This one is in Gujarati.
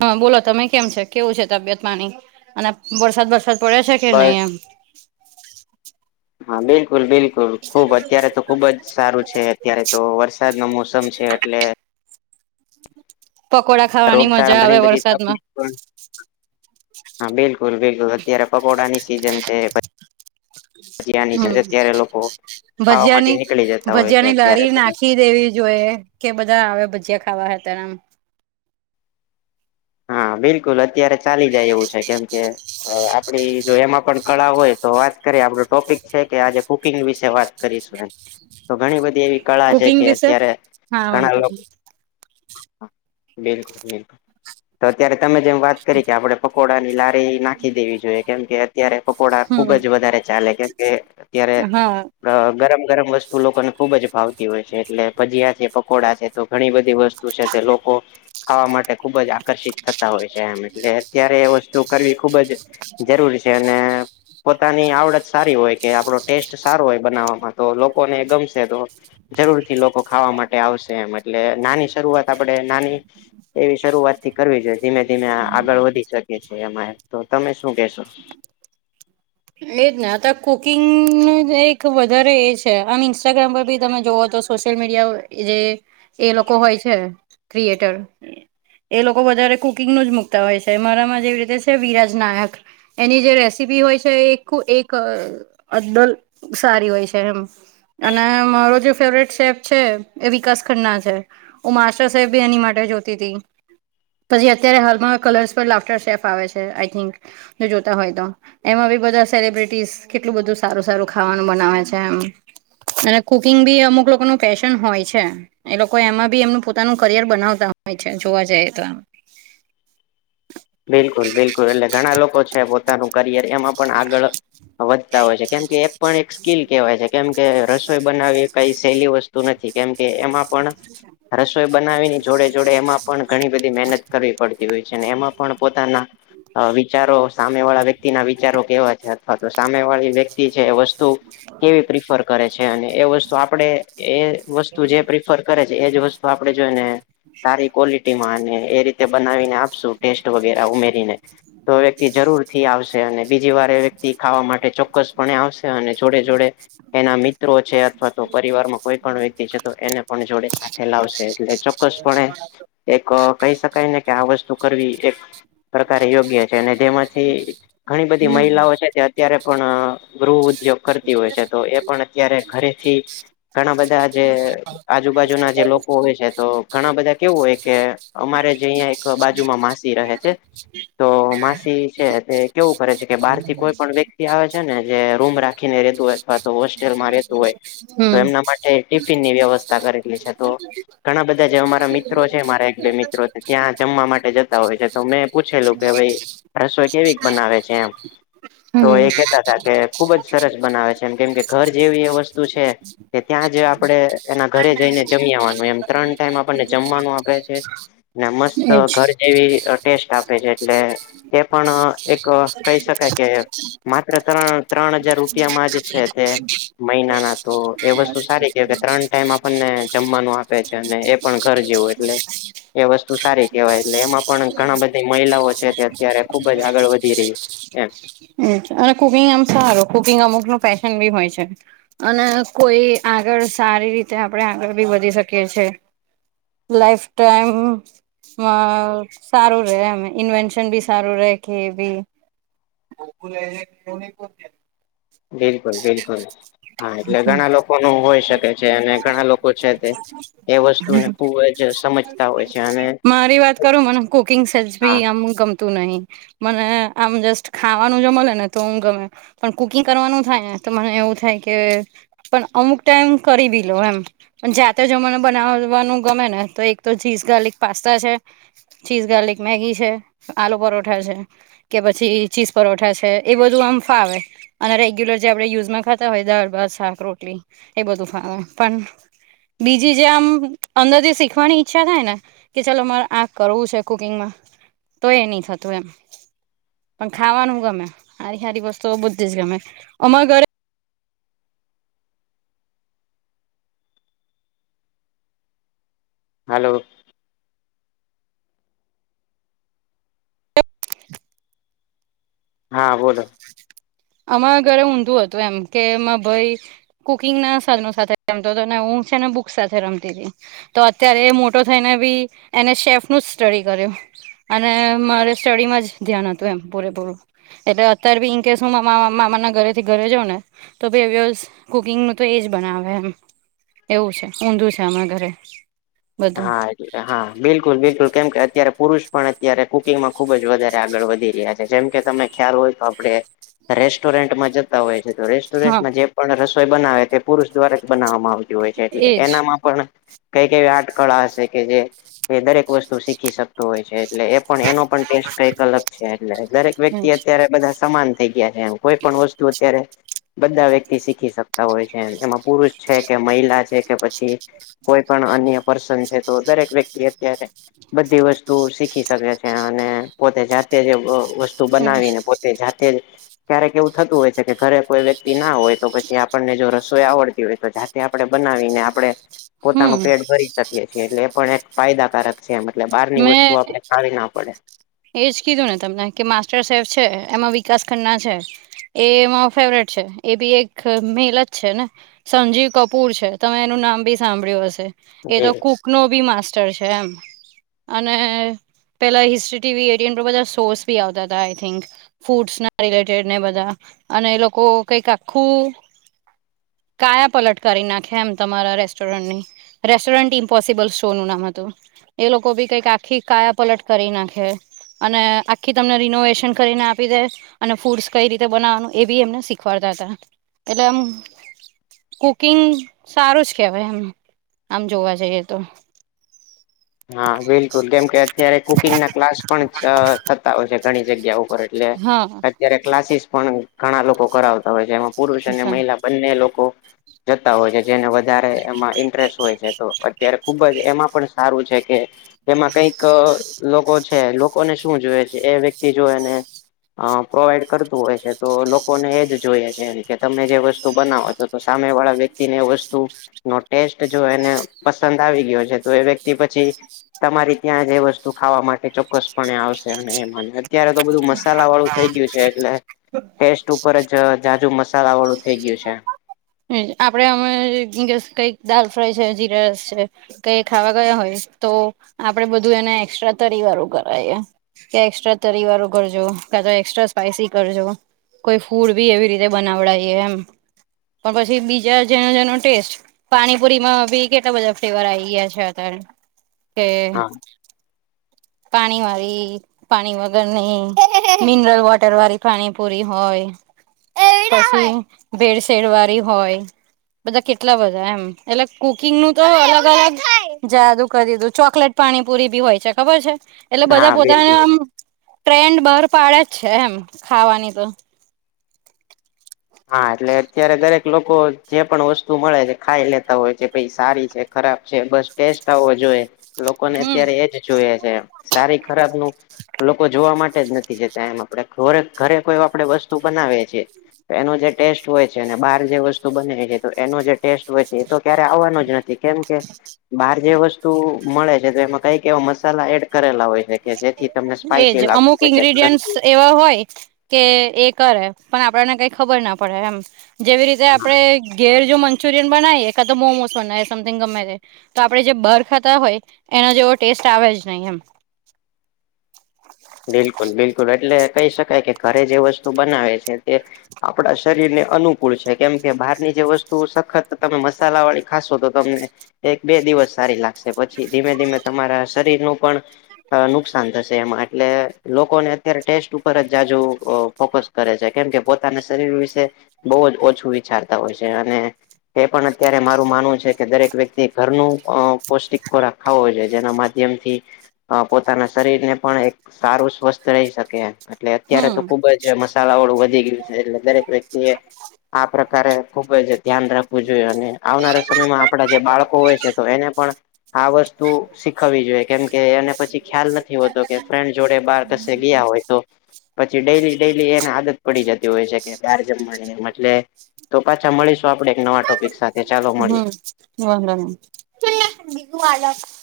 હા બોલો તમે કેમ છે કેવું છે તબિયત પાણી અને વરસાદ વરસાદ પડે છે કે નહી બસ એમ, હા બલકુલ બિલકુલ, ખુબ અત્યારે તો ખુબ જ સારું છે અત્યારે તો વરસાદ નો મોસમ છે એટલે, પકોડા ખાવાની મજા રોગચાળા ઘણી આવે બધી વરસાદમાં, તકલીફ પણ હા બિલકુલ બિલકુલ અત્યારે પકોડા ની સીઝન છે. ભજીયાની છે હમ, અત્યારે લોકો [inaudible] [inaudible] ખાવા માટે ભજયાની નીકળી જતા હોય છે ભજીયાની અત્યારે લારી તો નાખી દેવી જોઈ, કે બધા આવે ભજીયા ખાવા હા તરામ, હા બિલકુલ અત્યારે ચાલી જાય એવું છે કેમ કે, આપડી જો એમાં પણ કળા હોય તો વાત કરીએ આપડું ટોપિક છે કે કુકિંગ વાત કરીશું એમ, [inaudible] [inaudible] [inaudible] તો ઘણી બધી એવી કળા છે કુકિંગ કે વિશે અત્યારે હા ઘણા વાંધો લોકો, બિલકુલ બિલકુલ [inaudible] તો અત્યારે તમે જેમ વાત કરી કે આપડણે પકોડાની લારી નાખી દેવી જોઈએ કેમ કે અત્યારે પકોડા, ખુબ હમ જ વધારે ચાલે કેમ કે અત્યારે, હા ગરમ ગરમ વસ્તુ લોકોને ખુબ જ ભાવતી હોય છે એટલે ભજીયા છે પકોડા છે. તો ઘણી બધી વસ્તુ છે તે લોકો ખાવા માટે ખુબ જ આકર્ષિત, થતા હોય છે એમ એટલે અત્યારે એ વસ્તુ ખુબ જ જરૂર છે અને, પોતાની આવડત સારી હોય કે આપણો ટેસ્ટ સારો હોય બનાવવામાં તો લોકોને ગમશે તો, જરૂર થી લોકો ખાવા માટે આવશે એમ એટલે નાની શરૂઆત આપણેે નાની, એવી શરૂઆત થી કરવી જોઈએ ધીમે ધીમે આગળ વધી શકે છે એમાં તો તમે શું કેશો? એજ ને અત્યારે કુકિંગનું એક વધારે એ છે આમ ઇન્સ્ટાગ્રામ પર બી તમે જોવા તો, સોશિયલ મીડિયા જે એ લોકો હોય છે ક્રિએટર, એ લોકો વધારે કુકિંગનું જ મુકતા હોય છે મારામાં જેવી રીતે છે વિરાજ નાયક, એની જે રેસીપી હોય છે. છે એખુદ એક અદલ સારી હોય છે એમ, અને મારો જે ફેવરેટ શેફ છે એ વિકાસ ખન્ના છે. હું માસ્ટર સાહેબ ભી એની માટે જોતી તી. પછી અત્યારે હાલમાં કલર્સ પર લાફ્ટર શેફ આવે છે આઈ થિક જોતા હોય તો. એમાં બી બધા સેલિબ્રિટીસ કેટલું બધું સારું સારું ખાવાનું બનાવે છે એમ. અને કુકિંગ બી અમુક લોકોનું પેશન હોય છે. એ લોકો એમાં બી એમનું પોતાનું કરિયર બનાવતા હોય છે જોવા જઈ તો. બિલકુલ બિલકુલ એટલે ઘણા લોકો છે પોતાનું કરિયર એમાં પણ આગળ વધતા હોય છે કેમ કે એક પણ એક સ્કીલ કેહેવાય છે કેમ કે રસોઈ બનાવી કઈ સહેલી વસ્તુ નથી કેમ કે એમાં પણ રસોઈ બનાવીને જોડે જોડે એમાં પણ ઘણી બધી મહેનત કરવી પડતી હોય છે એમાં પણ પોતાના અ વિચારો સામે વાળા વ્યક્તિના વિચારો કેવા છે અથવા તો સામે વાળી વ્યક્તિ છે વસ્તુ વસ્તુ કેવી પ્રિફર કરે છે અને એ વસ્તુ આપણે. એ વસ્તુ જે પ્રિફર કરે છે એજ વસ્તુ તો આપણે જોઈ ને સારી ક્વોલિટી માં અને એ રીતે બનાવીને આપશું ટેસ્ટ વગેરા ઉમેરીને તો વ્યક્તિ જરૂર થી આવશે અને બીજી વાર એ વ્યક્તિ ખાવા માટે ચોક્કસપણે આવશે અને જોડે જોડે એના મિત્રો છે અથવા તો પરિવારમાં કોઈ પણ વ્યક્તિ છે તો એને પણ જોડે સાથે લાવશે એટલે ચોક્કસપણે એક કહી શકાય ને કે આ વસ્તુ કરવી એક પ્રકારે યોગ્ય જેમાંથી ઘણી બધી હમ મહિલાઓ છે અત્યારે પણ ગૃહ ઉદ્યોગ કરતી હોય છે તો એ પણ અત્યારે ઘરેથી ઘણા બધા જે આજુબાજુના જે લોકો હોય છે તો ઘણા બધા કેવું હોય કે અમારે જે અહીંયા એક બા બાજુમાં માસી રહે છે તો માસી છે તે કેવું કરે છે કે બહાર થી કોઈ પણ વ્યક્તિ આવે છે ને જે રૂમ રાખીને રેહતું હોય અથવા તો હોસ્ટેલમાં રેહતું હોય તો હમ એમના માટે ટિફિન ની વ્યવસ્થા કરેલી છે તો ઘણા બધા જેવા મારા મિત્રો છે મારા એક બે મિત્રો ત્યાં જમવા માટે જતા હોય છે તો મેં પૂછેલું કે ભાઈ રસોઈ કેવી બનાવે છે એમ તો એ હમ કેતા તા કે ખુબ જ સરસ બનાવે છે એમ કેમ કે ઘર જેવી એ વસ્તુ છે કે ત્યાં જ આપણે એના ઘરે જઈને જમી આવવાનું એમ ત્રણ ટાઈમ આપણને જમવાનું આપે છે [inaudible] ને મસ્ત એજ ઘર જેવી અ ટેસ્ટ આપે છે એટલે એ પણ એક કહી શકાય કે માત્ર ત્રણ ત્રણ હજાર રૂપિયામાં જે છે તે મહિનાના તો એ વસ્તુ સારી કે કે ત્રણ ટાઈમ આપને જમવાનું આપે છે અને એ પણ ઘર જેવું એટલે એ વસ્તુ સારી કહેવાય એટલે એમાં પણ ઘણા બધી મહિલાઓ છે તે અત્યારે ખુબ જ આગળ વધી રહી છે એમ અને કુકિંગ એમ સારું કુકિંગ અમુક નું પેશન બી હોય છે. અને કોઈ આગળ સારી રીતે આગળ બી વધી શકીએ છીએ લાઈફ ટાઈમ વાહ સારું રે એમ ઇન્વેન્શન બી સારું રહેે કે એ બી. [unintelligible] બિલકુલ બિલકુલ હા એટલે ઘણા લોકો નું હોય શકે છે અને ઘણા લોકો છે તે એ વસ્તુને ખુબ જ સમજતા હોય છે અને મારી વાત કરું મને કુકિંગ સહેજ ભી હા આમ ગમ તું નહી મને આમ જસ્ટ ખાવાનું જો મળે ને તો હું ગમે પણ કુકિંગ કરવાનું થાય ને તો મને એવું થાય કે પણ અમુક ટાઈમ કરી બી લઉં એમ પણ જાતે જો મને બનાવવાનું ગમે ને તો એક તો ચીઝ ગાર્લિક પાસ્તા છે. ચીઝ ગાર્લિક મેગી છે, આલુ પરોઠા છે. કે પછી ચીઝ પરોઠા છે. એ બધું આમ ફાવે અને રેગ્યુલર જે આપણે યુઝમાં ખાતા હોય. દાળ, ભાત, શાક, રોટલી એ બધું ફાવે પણ બીજી જેમ અંદરથી શીખવાની ઈચ્છા થાય ને કે ચાલો મારે આ કરવું છે કુકિંગમાં તો એ નહી થતું એમ. પણ ખાવાનું ગમે સારી સારી વસ્તુઓ બધી જ ગમે અમારા ઘરે હાલો હાં બોલો. અમારા ઘરે ઊંધું હતું એમ કે માર ભઈ કુકિંગના સાધનો સાથે રમતો તોને હું છે ને બુકસ સાથે રમતી તી. તો અત્યારે એ મોટો થઈને બી એને શેફનું જ સ્ટડી કર્યું. અને મારે સ્ટડીમાં જ ધ્યાન હતું, એમ પૂરેપૂરું એટલે અત્યારે બી ઇન કેસ હું મામા મામાના ઘરેથી ઘરે જઉને તો [unintelligible] કુકિંગનું તો એજ બનાવે એમ એવું છે ઊંધું છે આમારા ઘરે બધું હા હા બિલકુલ બિલકુલ કેમ કે અત્યારે પુરુષ પણ અત્યારે કુકિંગમાં ખુબ જ વધારે આગળ વધી રયા જેમ કે તમને ખ્યાલ હોય તો આપડે રેસ્ટોરન્ટમાં જ તા હોય છે તો હા રેસ્ટોરન્ટમાં જે પણ રસોઈ બનાવે તે પુરુષ દ્વારા જ બનાવવામાં આવે તે હોય છે એટલે એજ એનામાં પણ કઈ કઈ આર્ટ કળા હશે કે જે એ દરેક વસ્તુ શીખી શક તો હોય છે, એટલે એ પણ એનો પણ ટેસ્ટ કઈક અલગ છે એટલે દરેક વ્યક્તિ એજ અત્યારે બધા સમાન થઈ ગયા છે એમ કોઈ પણ વસ્તુ અત્યારે બધા વ્યક્તિ શીખી શકતા હોય છે એમાં પુરુષ છે કે મહિલા છે કે પછી કોઈ પણ અન્ય પર્સન છે તો દરેક વ્યક્તિ અત્યારે બધી વસ્તુ શીખી શકે છે અને પોતે જાતે જ વ વસ્તુ એજ બનાવીને પોતે જાતે જ ક્યારેક એવું થતું હોય છે કે ઘરે કોઈ વ્યક્તિ ના હોય તો પછી આપણને જો રસોઈ આવડતી હોય તો જા તે આપડે બનાવીને આપડે પોતાનું હમ પેટ ભરી શકીએ છીએ એટલે એ પણ એક ફાયદાકારક છે મતલબ બારની વસ્તુ મેં આપડે ખાવી ના પડે‌ એજ કીધુંને તમને કે માસ્ટર શેફ છે એમાં વિકાસ ખન્ના છે. એ મારો ફેવરેટ છે એ બી એક મેલ જ છે ને સંજીવ કપૂર છે તમે એનું નામ બી સાંભળ્યું હશે. એ જી તો કુકનો બી માસ્ટર છે એમ અને પેલા હિસ્ટ્રી ટીવી એરયન પર બધા શોઝ બી આવતા તા આઈ થિંક ફૂડ્સના રિલેટેડને બધા અને એ લોકો કઈક આખું કાયા પલટ કરી નાંખે એમ તમારા રેસ્ટોરન્ટની રેસ્ટોરન્ટ ઇમ્પોસિબલ શોનું નામ હતું. એ લોકો બી કંઈક આખી કાયા પલટ કરી નાખે. અને આખી તમને રિનોવેશન કરીને આપી દે અને ફૂડ્સ કઈ રીતે બનાવવાનું એ બી એમને શીખવાડતા તા એટલે આમ કુકિંગ સારું જ કેહવાય એમ આમ જોવા જઈએ તો હા બિલકુલ કેમ કે અત્યારે કુકિંગના ક્લાસ પણ થતા હોય છે ઘણી જગ્યાઓ પર એટલે હા અત્યારે ક્લાસીસ પણ ઘણા લોકો કરાવતા હોય છે એમાં પુરુષ અને મહિલા બંને લોકો જતા હોય છે જેને વધારે એમાં ઇન્ટરેસ્ટ હોય છે તો અત્યારે ખુબ જ એમાં પણ સારું છે કે એમાં કંઈક લોકો છે લોકોને શું જુવે છે એ વ્યક્તિ જોવે ને અ પ્રોવાઈડ કરતું હોય છે તો લોકોને એ જ જોઈએ છે કે તમે જે વસ્તુ બનાવો છો તો સામે વાળા વ્યક્તિને એ વસ્તુનો ટેસ્ટ જો એને પસંદ આવી ગયો છે તો એ વ્ય ક્તિ પછી તમારી ત્યાં જ એ વસ્તુ ખાવા માટે ચોક્કસપણે આવશે અને એ મને ત્યારે તો બધું મસાલા વાળું થઈ ગયું છે એટલે ટેસ્ટ ઉપર જ જાઝુ મસાલા વાળું થઈ ગયું છે. આપડે અમણે [unintelligible] કંઈક દાલ ફ્રાય છે જીરા રાઈસ છે. કકઈ ખાવા ગયા હોય તો આપડે બધું એને એક્સ્ટ્રા તરી વારું કરાઈએ. કે એક્સ્ટ્રા તરી વાળું કરજો કાંતો એક્સ્ટ્રા સ્પાઈસી કરજો. કોઈ ફૂડ બી એવી રીતે બનાવડાવીએ એમ. પણ પછી બીજા જેનો જેનો ટેસ્ટ પાણીપુરી માં બી કેટલા બધા ફ્લેવર આવી ગયા છે. અત્યારે હા પાણી વારી પાણી વગર નહીં, મિનરલ વોટર વાળી પાણી પૂરી હોય. પછી ભેળસેડવાળી હોય. બધા કેટલા બધા એમ એટલે કુકિંગ નું તો અલગ અલગ જાદું કરીધું. ચોકલેટ પાણીપુરી બી હોય છે. ખબર છે? એટલે બધા હા બિલકુલ પોતાનું એમ ટ્રેન્ડ બહાર જ છે. એમ ખાવાનો તો હા. એટલે અત્યારે દરેક લોકો જે પણ વસ્તુ મળે છે. ખાઈ લેતા હોય છે. ભઈ સારી છે ખરાબ છે. બસ ટેસ્ટ આવો જોઈએ લોકોને હમ અત્યારે એજ જોઈએ છે. સારી ખરાબ નું લોકો જોવા માટે જ નથી જતા. એમ આપણે ઘરે ઘરે કોઈ આપણે વસ્તુ બનાવીએ છીએ. એનો જે ટેસ્ટ હોય છે અને બહાર જે વસ્તુ બને એનો જે ટેસ્ટ હોય છે. એ તો ક્યારે આવવાનો જ નથી કેમ કે બહાર જે વસ્તુ મળે છે. તો એમાં કઈક એવો મસાલા એડ કરેલા હોય છે કે જેથી તમને એજ સ્પાઈસી લાગતું અમુક હોય છે ઇન્ગ્રીડિયન્ટસ એવા હોય કે એ કરે પણ આપણને કઈ ખબર ના પડે એમ જેવી રીતે આપણે ઘેર જો મન મનચુરિયન બનાવીએ કયા તો મોમોસ બનાવીએ સમથિંગ ગમે તે તો આપણે જે બહાર ખાતા હોય એનો જેવો ટેસ્ટ આવે જ નહી. એમ બિલકુલ બિલકુલ એટલે કહી શકાય કે ઘરે જે વસ્તુ બનાવે છે તે આપણા શરીર ને અનુકૂળ છે કેમ કે બહારની જે વસ્તુ સખત તમે મસાલા વાળી ખાશો તો તમને એક બે દિવસ સારી લાગશે લાગશે પછી ધીમે ધીમે તમારા શરીર નું પણ નુકસાન થશે એમાં એમ એટલે લોકોને અત્યારે ટેસ્ટ ઉપર જ જાજુ ફોકસ કરે છે. કેમ કે પોતાના શરીર વિશે બહુ જ ઓછું વિચારતા હોય છે અને એ પણ અત્યારે મારું માનવું છે કે દરેક વ્યક્તિ ઘરનું પૌષ્ટિક ખોરાક ખાવું જોઈએ જેના માધ્યમ થી પોતાના શરીર ને પણ એક સારું સ્વસ્થ રહી શકે એમ. એટલે અત્યારે તો હમ ખુબ જ મસાલા વાળું વધી ગયું છે. એટલે દરેક વ્યક્તિ એ આ પ્રકારે ખુબ જ ધ્યાન રાખવું જોઈએ અને આવનારા સમયમાં આપણા જે બાળકો હોય છે. તો એને પણ આ વસ્તુ તો શીખવવી જોઈએ. કેમ કે એને પછી ખ્યાલ નથી હોતો કે ફ્રેન્ડ જોડે બહાર કશે ગયા હોય તો પછી ડેલી ડેલી એને આદત પડી જતી હોય છે કે બહાર જમવાની એમ એટલે તો પાછા મળીશું આપણે એક નવા ટોપિકસમાં. હમ. [unintelligible]